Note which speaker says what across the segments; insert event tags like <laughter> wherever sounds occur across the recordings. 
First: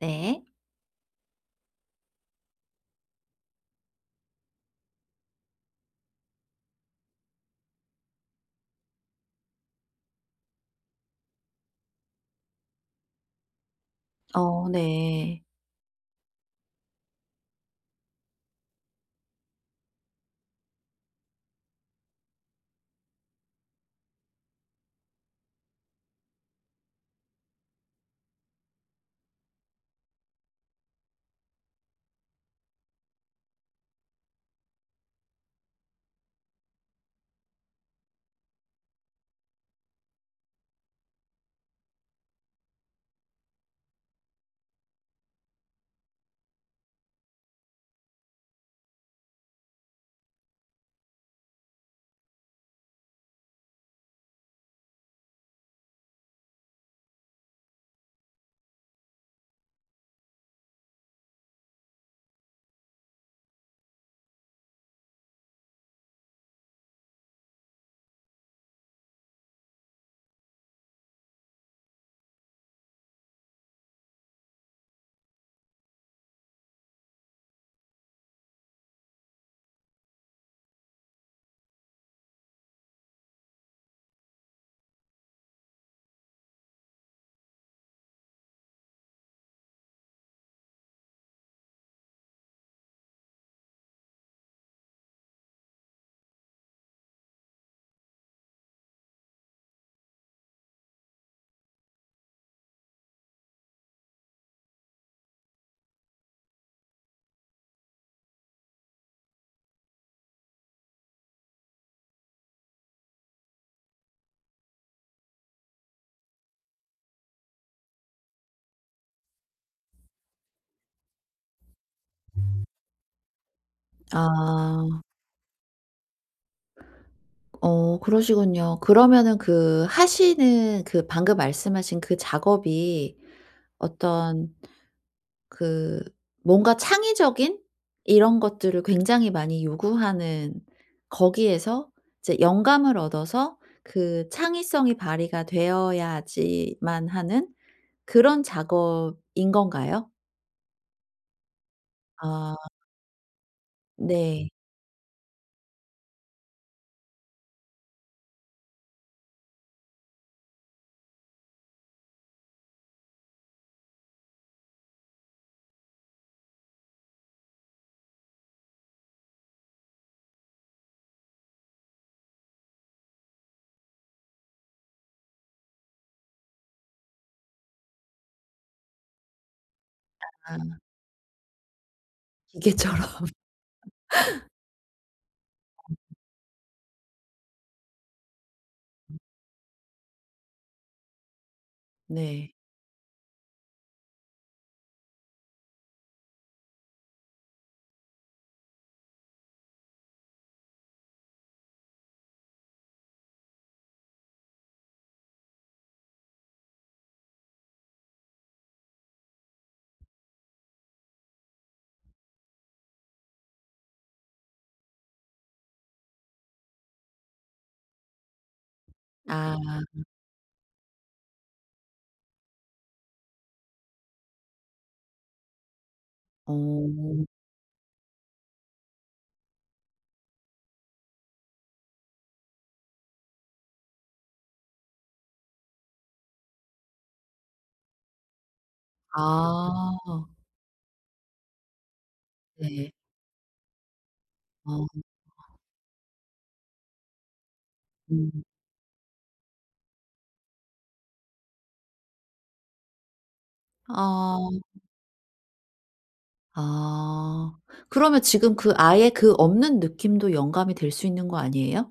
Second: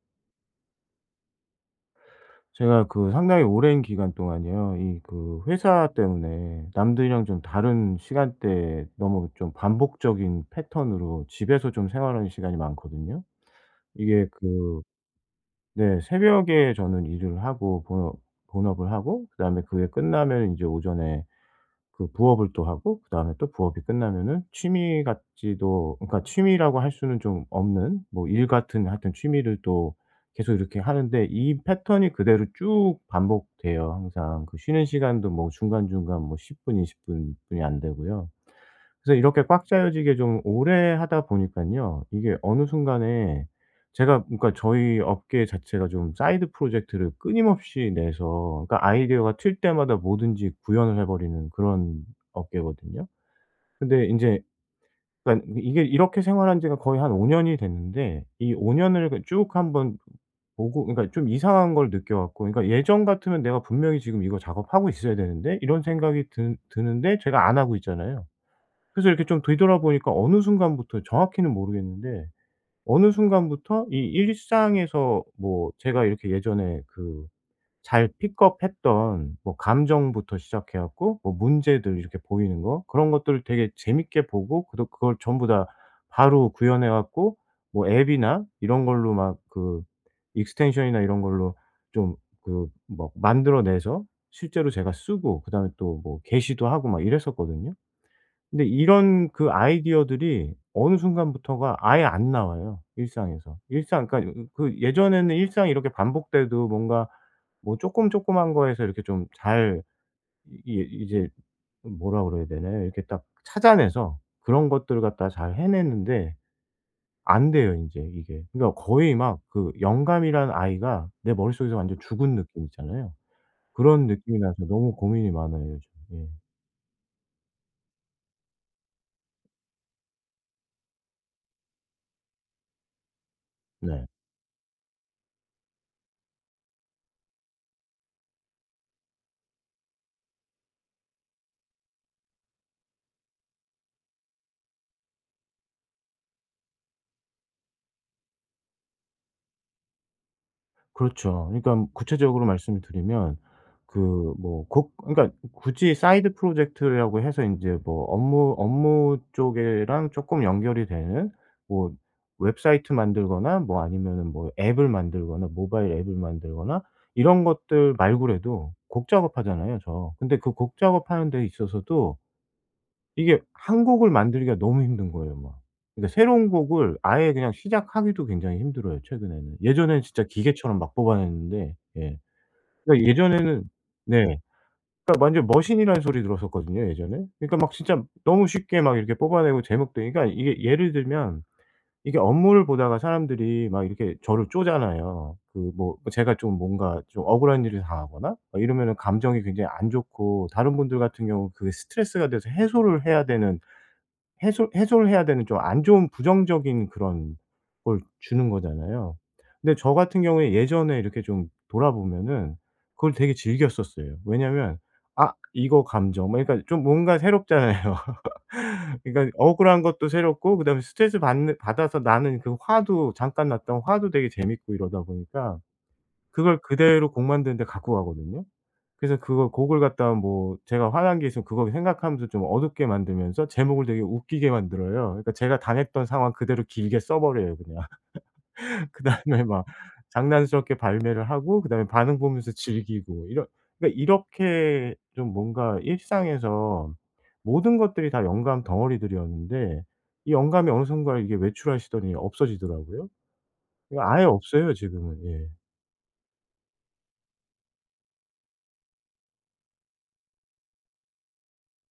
Speaker 1: 네.
Speaker 2: 제가 그 상당히 오랜 기간 동안요. 이 그 회사 때문에 남들이랑 좀 다른 시간대에 너무 좀 반복적인 패턴으로 집에서 좀 생활하는 시간이 많거든요. 이게 그
Speaker 1: 네.
Speaker 2: 네, 새벽에 저는 일을 하고 본업을 하고 그다음에 그게 끝나면 이제 오전에 그 부업을 또 하고 그다음에 또 부업이 끝나면은 취미 같지도, 그러니까 취미라고 할 수는 좀 없는 뭐 일 같은, 하여튼 취미를 또 계속 이렇게 하는데 이 패턴이 그대로 쭉 반복돼요, 항상. 그 쉬는 시간도 뭐 중간중간 뭐 10분 20분 분 뿐이 안 되고요. 그래서 이렇게 꽉 짜여지게 좀 오래 하다 보니깐요. 이게 어느 순간에 제가, 그러니까 저희 업계 자체가 좀 사이드 프로젝트를 끊임없이 내서, 그러니까 아이디어가 튈 때마다 뭐든지 구현을 해 버리는 그런 업계거든요. 근데 인제 그러니까 이게 이렇게 생활한 지가 거의 한 5년 년이 됐는데, 이 5년 년을 그 쭉 한번 보고, 그러니까 좀 이상한 걸 느껴 갖고, 그러니까 예전 같으면 '내가 분명히 지금 이거 작업하고 있어야 되는데.' 이런 생각이 드 드는데 제가 안 하고 있잖아요. 그래서 이렇게 좀 뒤돌아보니까 어느 순간부터, 정확히는 모르겠는데 어느 순간부터 이 일상에서 뭐 제가 이렇게 예전에 그 잘 픽업했던 뭐 감정부터 시작해 갖고 뭐 문제들 이렇게 보이는 거 그런 것들을 되게 재밌게 보고, 그도 그걸 전부 다 바로 구현해 갖고 뭐 앱이나 이런 걸로 막 그 익스텐션이나 이런 걸로 좀 그 막 만들어 내서 실제로 제가 쓰고 그다음에 또 뭐 게시도 하고 막 이랬었거든요. 근데 이런 그 아이디어들이 어느 순간부터가 아예 안 나와요, 일상에서. 일상, 그러니까 그 예전에는 일상이 이렇게 반복돼도 뭔가 뭐 쪼끔 쪼끄만 거에서 이렇게 좀 잘 이 이제 뭐라 그래야 되나요? 이렇게 딱 찾아내서 그런 것들을 갖다가 잘 해내는데 안 돼요 인제 이게. 그러니까 거의 막 그 영감이란 아이가 내 머릿속에서 완전 죽은 느낌 있잖아요. 그런 느낌이 나서
Speaker 1: 아.
Speaker 2: 너무 고민이 많아요 요즘. 예.
Speaker 1: 그러시군요. 그러면은 그 하시는 그 방금 말씀하신 그 작업이
Speaker 2: 네.
Speaker 1: 어떤 그 뭔가 창의적인 이런 것들을 굉장히 많이 요구하는 거기에서 이제 영감을 얻어서 그 창의성이 발휘가 되어야지만 하는 그런 작업인 건가요?
Speaker 2: 그렇죠. 그러니까 구체적으로
Speaker 1: 아
Speaker 2: 말씀을 드리면 그
Speaker 1: 네.
Speaker 2: 뭐 곡, 그러니까 굳이 사이드 프로젝트라고 해서 인제 뭐 업무 쪽이랑 쪼끔 연결이 되는 뭐 웹사이트 만들거나 뭐 아니면은 뭐 앱을 만들거나 모바일 앱을 만들거나 이런 것들 말고라도 곡 작업하잖아요 저. 근데 그 곡 작업하는 데 있어서도 이게 한 곡을 만들기가 너무 힘든 거예요 막. 그러니까 새로운 곡을 아예 그냥 시작하기도 굉장히 힘들어요 최근에는. 예전엔 진짜
Speaker 1: 아
Speaker 2: 기계처럼 막 뽑아냈는데, 예. 그러니까
Speaker 1: 기계처럼. <laughs>
Speaker 2: 예전에는 네. 그러니까 완전 머신이라는 소리 들었었거든요 예전에. 그러니까 막 진짜 너무 쉽게 막 이렇게 뽑아내고 제목도, 그러니까 이게 예를 들면 이게
Speaker 1: 네.
Speaker 2: 업무를 보다가 사람들이 막 이렇게 저를 쪼잖아요. 그 뭐 제가 좀 뭔가 좀 억울한 일을 당하거나 막 이러면은 감정이 굉장히 안 좋고 다른 분들 같은 경우 그게 스트레스가 돼서 해소를 해야 되는, 해소를 해야 되는 좀 안 좋은 부정적인 그런 걸 주는 거잖아요. 근데 저 같은 경우에 예전에 이렇게 좀 돌아보면은 그걸 되게 즐겼었어요. 왜냐면 '아 이거 감정' 뭐 그러니까 좀 뭔가 새롭잖아요. <laughs> 그러니까
Speaker 1: 아.
Speaker 2: 억울한 것도 새롭고 그다음에 스트레스 받는 받아서 나는 그 화도, 잠깐 났던 화도 되게 재밌고, 이러다 보니까
Speaker 1: 어.
Speaker 2: 그걸 그대로 곡 만드는 데 갖고 가거든요. 그래서 그거 곡을 갖다가 뭐 제가 화난 게 있으면 그거 생각하면서 좀 어둡게 만들면서 제목을 되게 웃기게 만들어요. 그러니까 제가 당했던 상황 그대로 길게 써 버려요 그냥. <laughs> 그다음에 막
Speaker 1: 아.
Speaker 2: 장난스럽게 발매를 하고 그다음에 반응 보면서
Speaker 1: 네.
Speaker 2: 즐기고 이런, 그러니까
Speaker 1: 어
Speaker 2: 이렇게 좀 뭔가 일상에서 모든 것들이 다
Speaker 1: 음.
Speaker 2: 영감 덩어리들이었는데 이 영감이 어느 순간 이게 외출하시더니 없어지더라고요. 이거 아예
Speaker 1: 아.
Speaker 2: 없어요 지금은. 예.
Speaker 1: 아. 그러면 지금 그 아예 그 없는 느낌도 영감이 될 수 있는 거 아니에요?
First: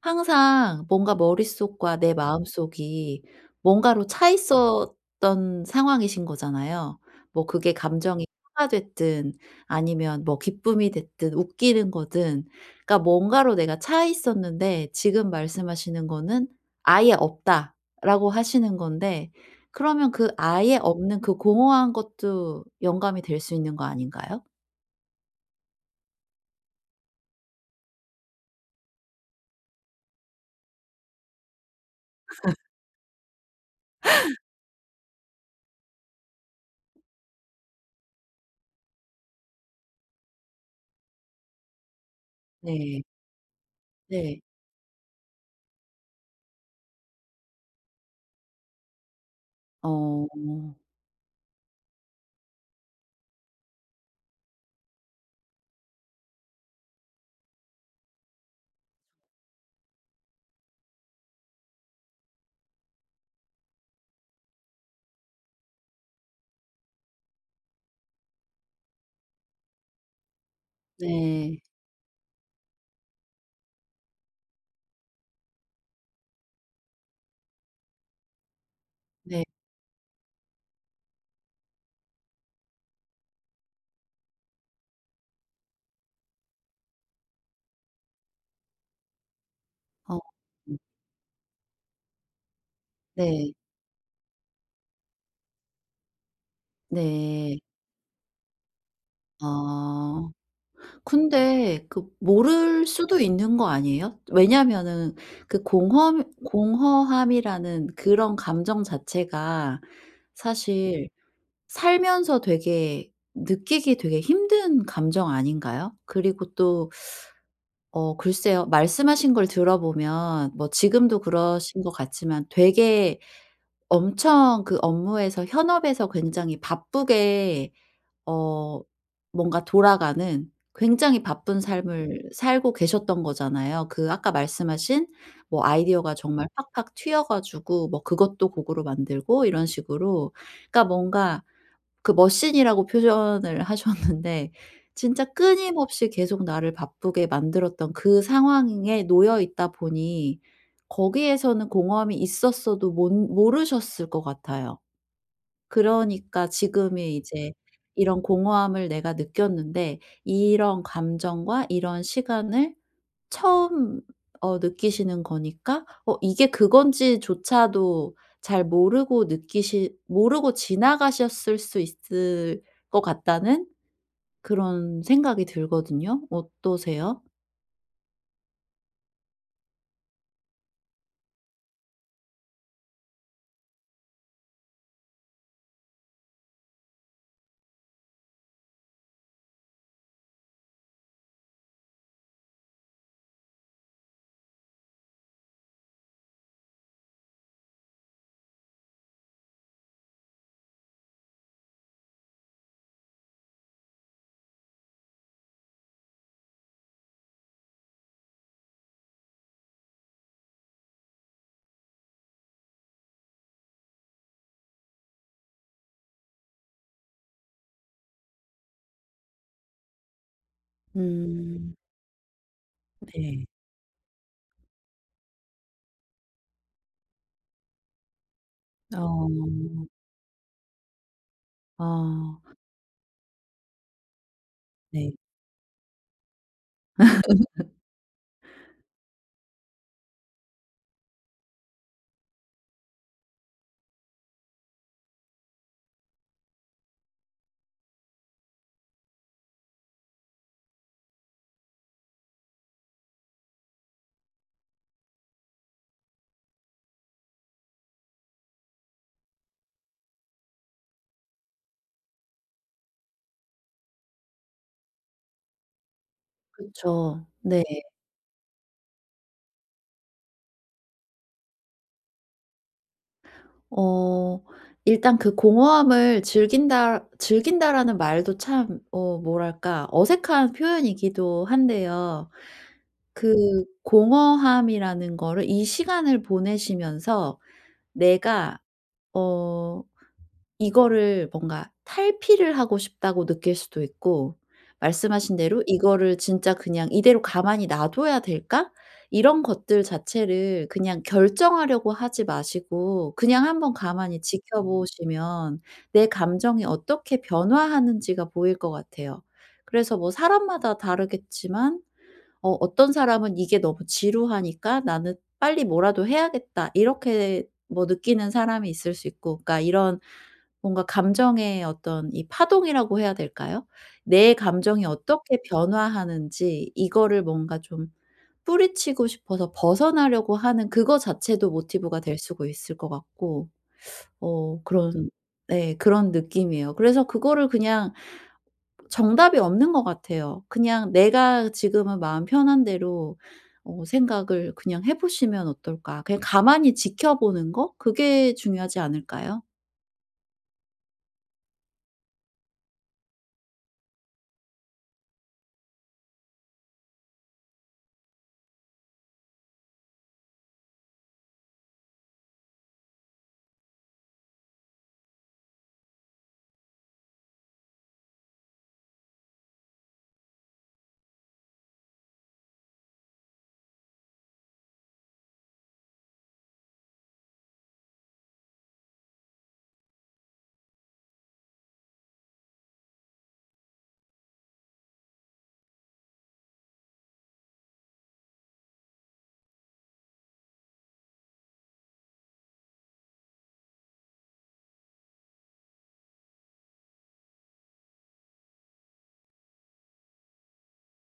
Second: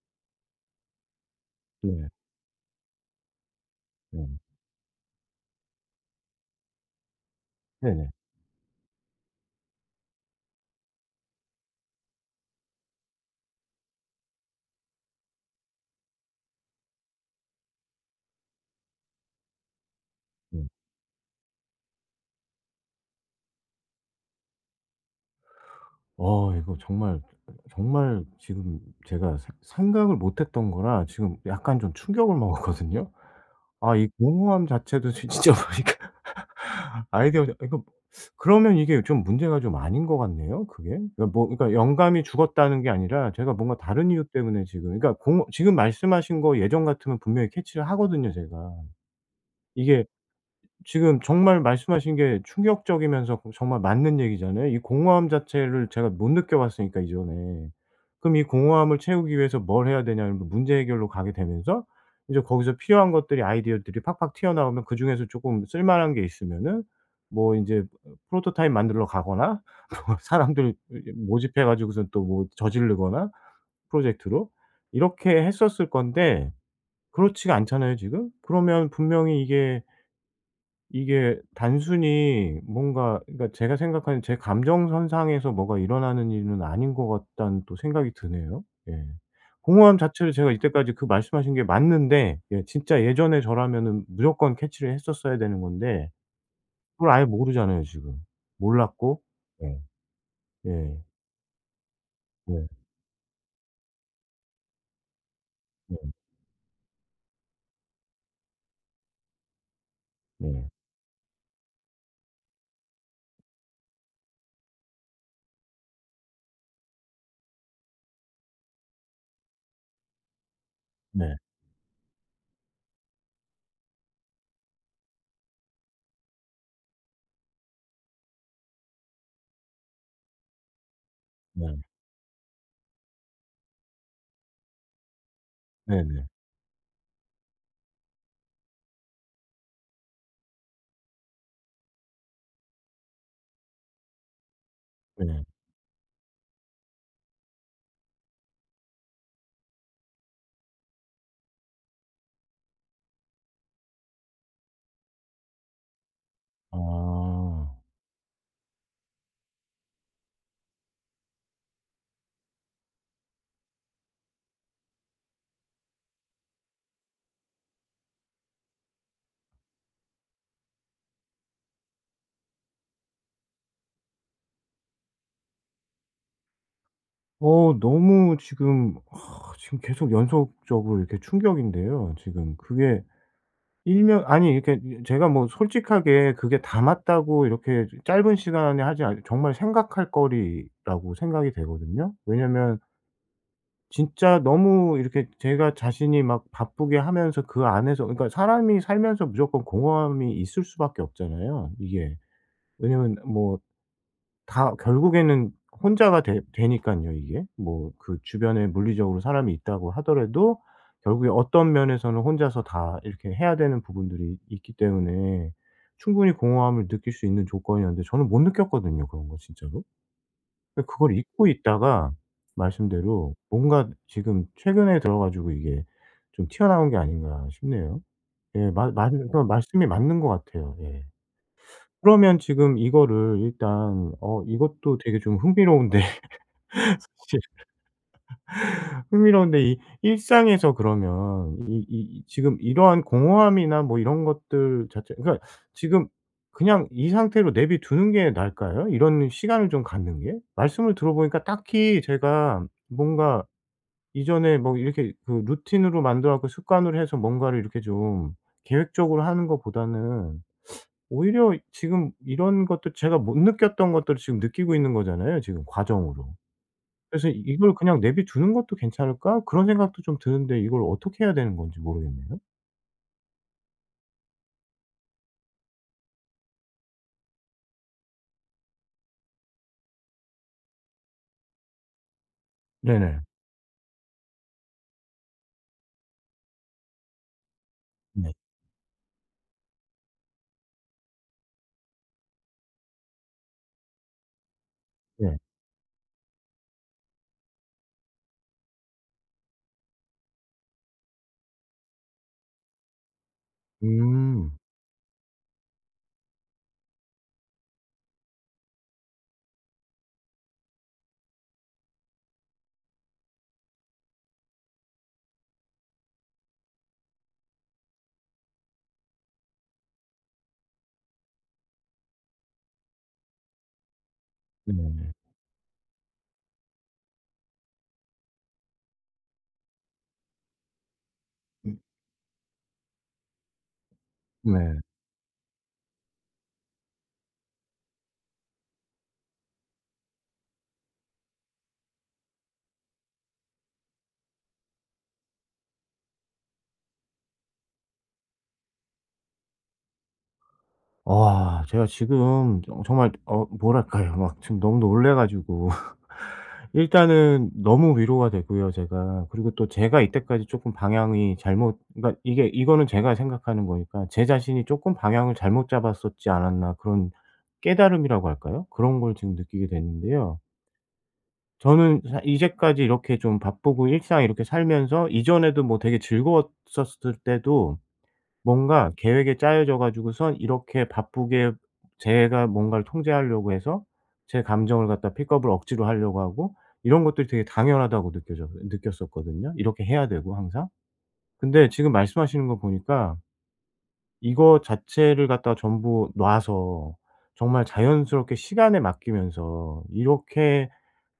Speaker 1: 항상 뭔가 머릿속과
Speaker 2: 네.
Speaker 1: 내 마음속이 뭔가로
Speaker 2: 네.
Speaker 1: 차 있었던 상황이신 거잖아요. 뭐 그게
Speaker 2: 네네.
Speaker 1: 감정이 화가 됐든 아니면 뭐 기쁨이 됐든 웃기는 거든 그러니까 뭔가로 내가 차 있었는데 지금 말씀하시는 거는 "아예 없다."라고 하시는 건데 그러면 그
Speaker 2: 네.
Speaker 1: 아예 없는 그 공허한 것도 영감이 될 수 있는 거 아닌가요?
Speaker 2: 이거 정말 정말 지금 제가 생 생각을 못 했던 거라 지금 약간 좀 충격을 먹었거든요. 아 이 공허함 자체도 지 진짜 보니까 <laughs> 아이디어 이거, 그러면 이게 좀 문제가 좀 아닌 것 같네요 그게. 그러니까 뭐 그러니까 영감이 죽었다는 게
Speaker 1: 네.
Speaker 2: 아니라 제가 뭔가 다른 이유
Speaker 1: 네.
Speaker 2: 때문에 지금, 그러니까 공 지금 말씀하신 거 예전 같으면 분명히 캐치를 하거든요 제가. 이게
Speaker 1: 어.
Speaker 2: 지금 정말 말씀하신 게 충격적이면서 그 정말 맞는 얘기잖아요. 이 공허함 자체를 제가 못 느껴봤으니까 이전에. 그럼 이 공허함을 채우기 위해서 뭘 해야 되냐면 문제 해결로 가게 되면서 이제 거기서 필요한 것들이, 아이디어들이 팍팍 튀어나오면 그중에서 조금 쓸만한 게 있으면은 뭐 인제 프로토타입 만들러 가거나 <laughs> 뭐 사람들
Speaker 1: 네.
Speaker 2: 모집해 가지고선 또 뭐 저지르거나, 프로젝트로. 이렇게 했었을 건데 그렇지가 않잖아요 지금. 그러면 분명히
Speaker 1: 네.
Speaker 2: 이게 이게 단순히 뭔가, 그러니까 제가 생각하는 제 감정선상에서 뭐가 일어나는 일은 아닌 것 같다는 또 생각이 드네요. 예. 공허함
Speaker 1: 어.
Speaker 2: 자체를 제가
Speaker 1: 음
Speaker 2: 이때까지 그 말씀하신 게 맞는데, 예, 진짜 예전에
Speaker 1: 네.
Speaker 2: 저라면은 무조건 캐치를 했었어야 되는 건데 그걸 아예
Speaker 1: 네.
Speaker 2: 모르잖아요 지금. 몰랐고, 예.
Speaker 1: 아.
Speaker 2: 예.
Speaker 1: 근데 그
Speaker 2: 예.
Speaker 1: 모를 수도 있는 거 아니에요? 왜냐면은 그
Speaker 2: 예.
Speaker 1: 공허함이라는 그런 감정 자체가
Speaker 2: 예.
Speaker 1: 사실 살면서 되게 느끼기 되게 힘든 감정 아닌가요? 그리고 또 어 글쎄요. 말씀하신 걸 들어보면 뭐 지금도
Speaker 2: 네.
Speaker 1: 그러신 것 같지만 되게 엄청 그 업무에서 현업에서 굉장히 바쁘게 어 뭔가 돌아가는 굉장히 바쁜
Speaker 2: 네. 네.
Speaker 1: 삶을 살고 계셨던 거잖아요. 그 아까 말씀하신 뭐 아이디어가
Speaker 2: 네네.
Speaker 1: 정말 팍팍 튀어 가지고 뭐 그것도 곡으로 만들고 이런 식으로 그러니까 뭔가 그 머신이라고 표현을 하셨는데 진짜
Speaker 2: 네.
Speaker 1: 끊임없이 계속 나를 바쁘게 만들었던 그 상황에 놓여 있다 보니 거기에서는 공허함이 있었어도 몬 모르셨을 것 같아요. 그러니까 지금의
Speaker 2: 아.
Speaker 1: 이제 이런 공허함을 내가 느꼈는데 이런 감정과 이런 시간을 처음 어 느끼시는 거니까 어 이게 그건지조차도 잘 모르고 지나가셨을 수 있을 것 같다는 그런 생각이 들거든요. 어떠세요?
Speaker 2: 너무 지금 지금 계속 연속적으로 이렇게 충격인데요 지금. 그게 일면 아니, 이렇게 제가 뭐 솔직하게 그게 다 맞다고 이렇게 짧은 시간에 하지 않, 정말 생각할 거리라고 생각이 되거든요. 왜냐면 진짜 너무 이렇게 제가 자신이 막 바쁘게 하면서 그 안에서, 그러니까 사람이 살면서 무조건 공허함이 있을 수밖에 없잖아요 이게. 왜냐면 뭐 다 결국에는 혼자가 되 되니깐요 이게. 뭐 그 주변에 물리적으로 사람이 있다고 하더라도 결국에 어떤 면에서는 혼자서 다 이렇게 해야 되는 부분들이 있기 때문에 충분히 공허함을 느낄 수 있는 조건이었는데 저는 못 느꼈거든요 그런 거 진짜로. 근데 그걸 잊고
Speaker 1: 음.
Speaker 2: 있다가 말씀대로
Speaker 1: 네.
Speaker 2: 뭔가 지금 최근에 들어 가지고 이게 좀 튀어나온 게 아닌가 싶네요. 예. 마 맞그 말씀이
Speaker 1: 어.
Speaker 2: 맞는 것 같아요. 예. 그러면
Speaker 1: 아.
Speaker 2: 지금 이거를 일단 어, 이것도
Speaker 1: 네.
Speaker 2: 되게 좀 흥미로운데 <laughs> 흥미로운데 이 일상에서, 그러면 지금 이러한 공허함이나 뭐 이런 것들 자체, 그러니까 지금 그냥 이 상태로 내비 두는 게 나을까요? 이런 시간을 좀 갖는 게? 말씀을 들어보니까 딱히 제가 뭔가 이전에 뭐 이렇게 그 루틴으로 만들어 갖고 습관으로 해서 뭔가를 이렇게 좀 계획적으로 하는 것보다는 오히려 지금 이런 것도 제가 못 느꼈던 것들을 지금 느끼고 있는 거잖아요, 지금 과정으로.
Speaker 1: 그쵸.
Speaker 2: 그래서
Speaker 1: 네.
Speaker 2: '이걸 그냥 내비 두는 것도 괜찮을까?' 그런 생각도 좀 드는데 이걸 어떻게 해야 되는 건지 모르겠네요.
Speaker 1: 어 일단 그 "공허함을 즐긴다."라는 말도 참 어 뭐랄까 어색한 표현이기도 한데요.
Speaker 2: 네네.
Speaker 1: 그 공허함이라는 거를 이 시간을 보내시면서
Speaker 2: 네.
Speaker 1: 내가 어 이거를 뭔가 탈피를 하고 싶다고 느낄 수도 있고 말씀하신
Speaker 2: 네.
Speaker 1: 대로 '이거를 진짜 그냥 이대로 가만히 놔둬야 될까?' 이런 것들 자체를 그냥 결정하려고 하지 마시고 그냥 한번 가만히
Speaker 2: 음.
Speaker 1: 지켜보시면 내 감정이 어떻게 변화하는지가 보일 것 같아요. 그래서 뭐 사람마다 다르겠지만 어 어떤 사람은 '이게 너무 지루하니까 나는 빨리 뭐라도 해야겠다.' 이렇게 뭐 느끼는 사람이 있을 수 있고 그러니까 이런 뭔가 감정의 어떤 이 파동이라고 해야 될까요? 내 감정이
Speaker 2: 네네.
Speaker 1: 어떻게 변화하는지 이거를 뭔가 좀 뿌리치고 싶어서 벗어나려고 하는 그거 자체도
Speaker 2: 음
Speaker 1: 모티브가 될 수가 있을 것 같고 어
Speaker 2: 네.
Speaker 1: 그런 네 그런 느낌이에요. 그래서 그거를 그냥 정답이 없는 것 같아요. 그냥 내가 지금은 마음 편한 대로 어 생각을 그냥 해 보시면 어떨까? 그냥 가만히 지켜보는 거? 그게 중요하지 않을까요?
Speaker 2: 와 제가 지금 정말 어, 뭐랄까요. <laughs> 막 지금 너무 놀래 가지고 <laughs> 일단은 너무 위로가 되고요 제가. 그리고 또 제가 이때까지 조금 방향이 잘못, 그러니까 이게 이거는 제가 생각하는 거니까 '제 자신이 조금 방향을 잘못 잡았었지 않았나.' 그런 깨달음이라고 할까요? 그런 걸 지금 느끼게 됐는데요. 저는 사 이제까지 이렇게 좀 바쁘고 일상 이렇게 살면서 이전에도 뭐 되게 즐거웠었을 때도 뭔가 계획에 짜여져 가지고선 이렇게 바쁘게 제가 뭔가를 통제하려고 해서 제 감정을 갖다 픽업을 억지로 하려고 하고 이런 것들이 되게 당연하다고 느껴져 느꼈었거든요, 이렇게 해야 되고 항상. 근데 지금 말씀하시는 거 보니까 이거 자체를 갖다 전부 놔서 정말 자연스럽게 시간에 맡기면서 이렇게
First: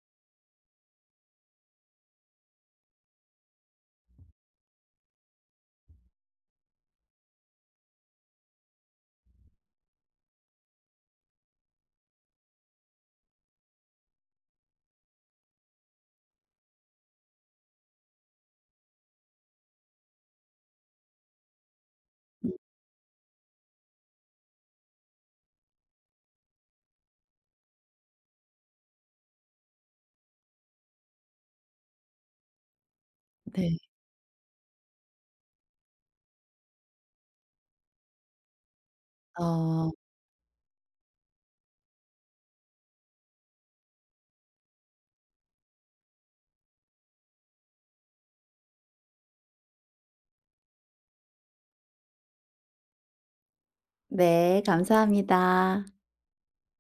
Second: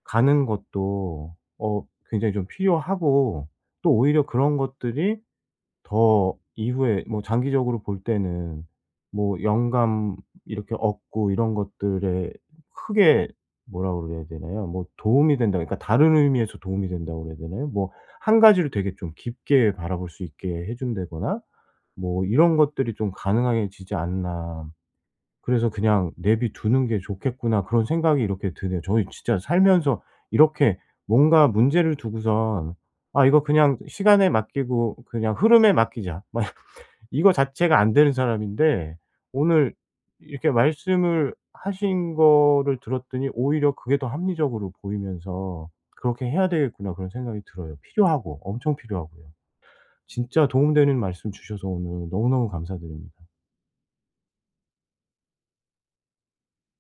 Speaker 2: 가는 것도 굉장히 좀 필요하고, 또 오히려 그런 것들이 더 이후에 뭐 장기적으로 볼 때는 뭐 영감 이렇게 얻고 이런 것들에 크게, 뭐라 그래야 되나요? 뭐 도움이 된다, 그러니까 다른 의미에서 도움이 된다고 그래야 되나요? 뭐 한 가지를 되게 좀 깊게 바라볼 수 있게 해 준다거나 뭐
Speaker 1: 음
Speaker 2: 이런 것들이 좀 가능해지지 않나. 그래서 '그냥 내비 두는 게 좋겠구나.' 그런 생각이 이렇게 드네요. 저희 진짜 살면서 이렇게 뭔가 문제를 두고선 '아 이거
Speaker 1: 네.
Speaker 2: 그냥 시간에 맡기고 그냥 흐름에 맡기자.' 막 이거 자체가 안 되는 사람인데 오늘
Speaker 1: 아.
Speaker 2: 이렇게 말씀을 하신 거를 들었더니 오히려 그게 더 합리적으로 보이면서 '그렇게 해야 되겠구나.' 그런 생각이 들어요. 필요하고, 엄청 필요하고요. 진짜 도움되는 말씀 주셔서 오늘 너무너무 감사드립니다.
Speaker 1: 네, 감사합니다.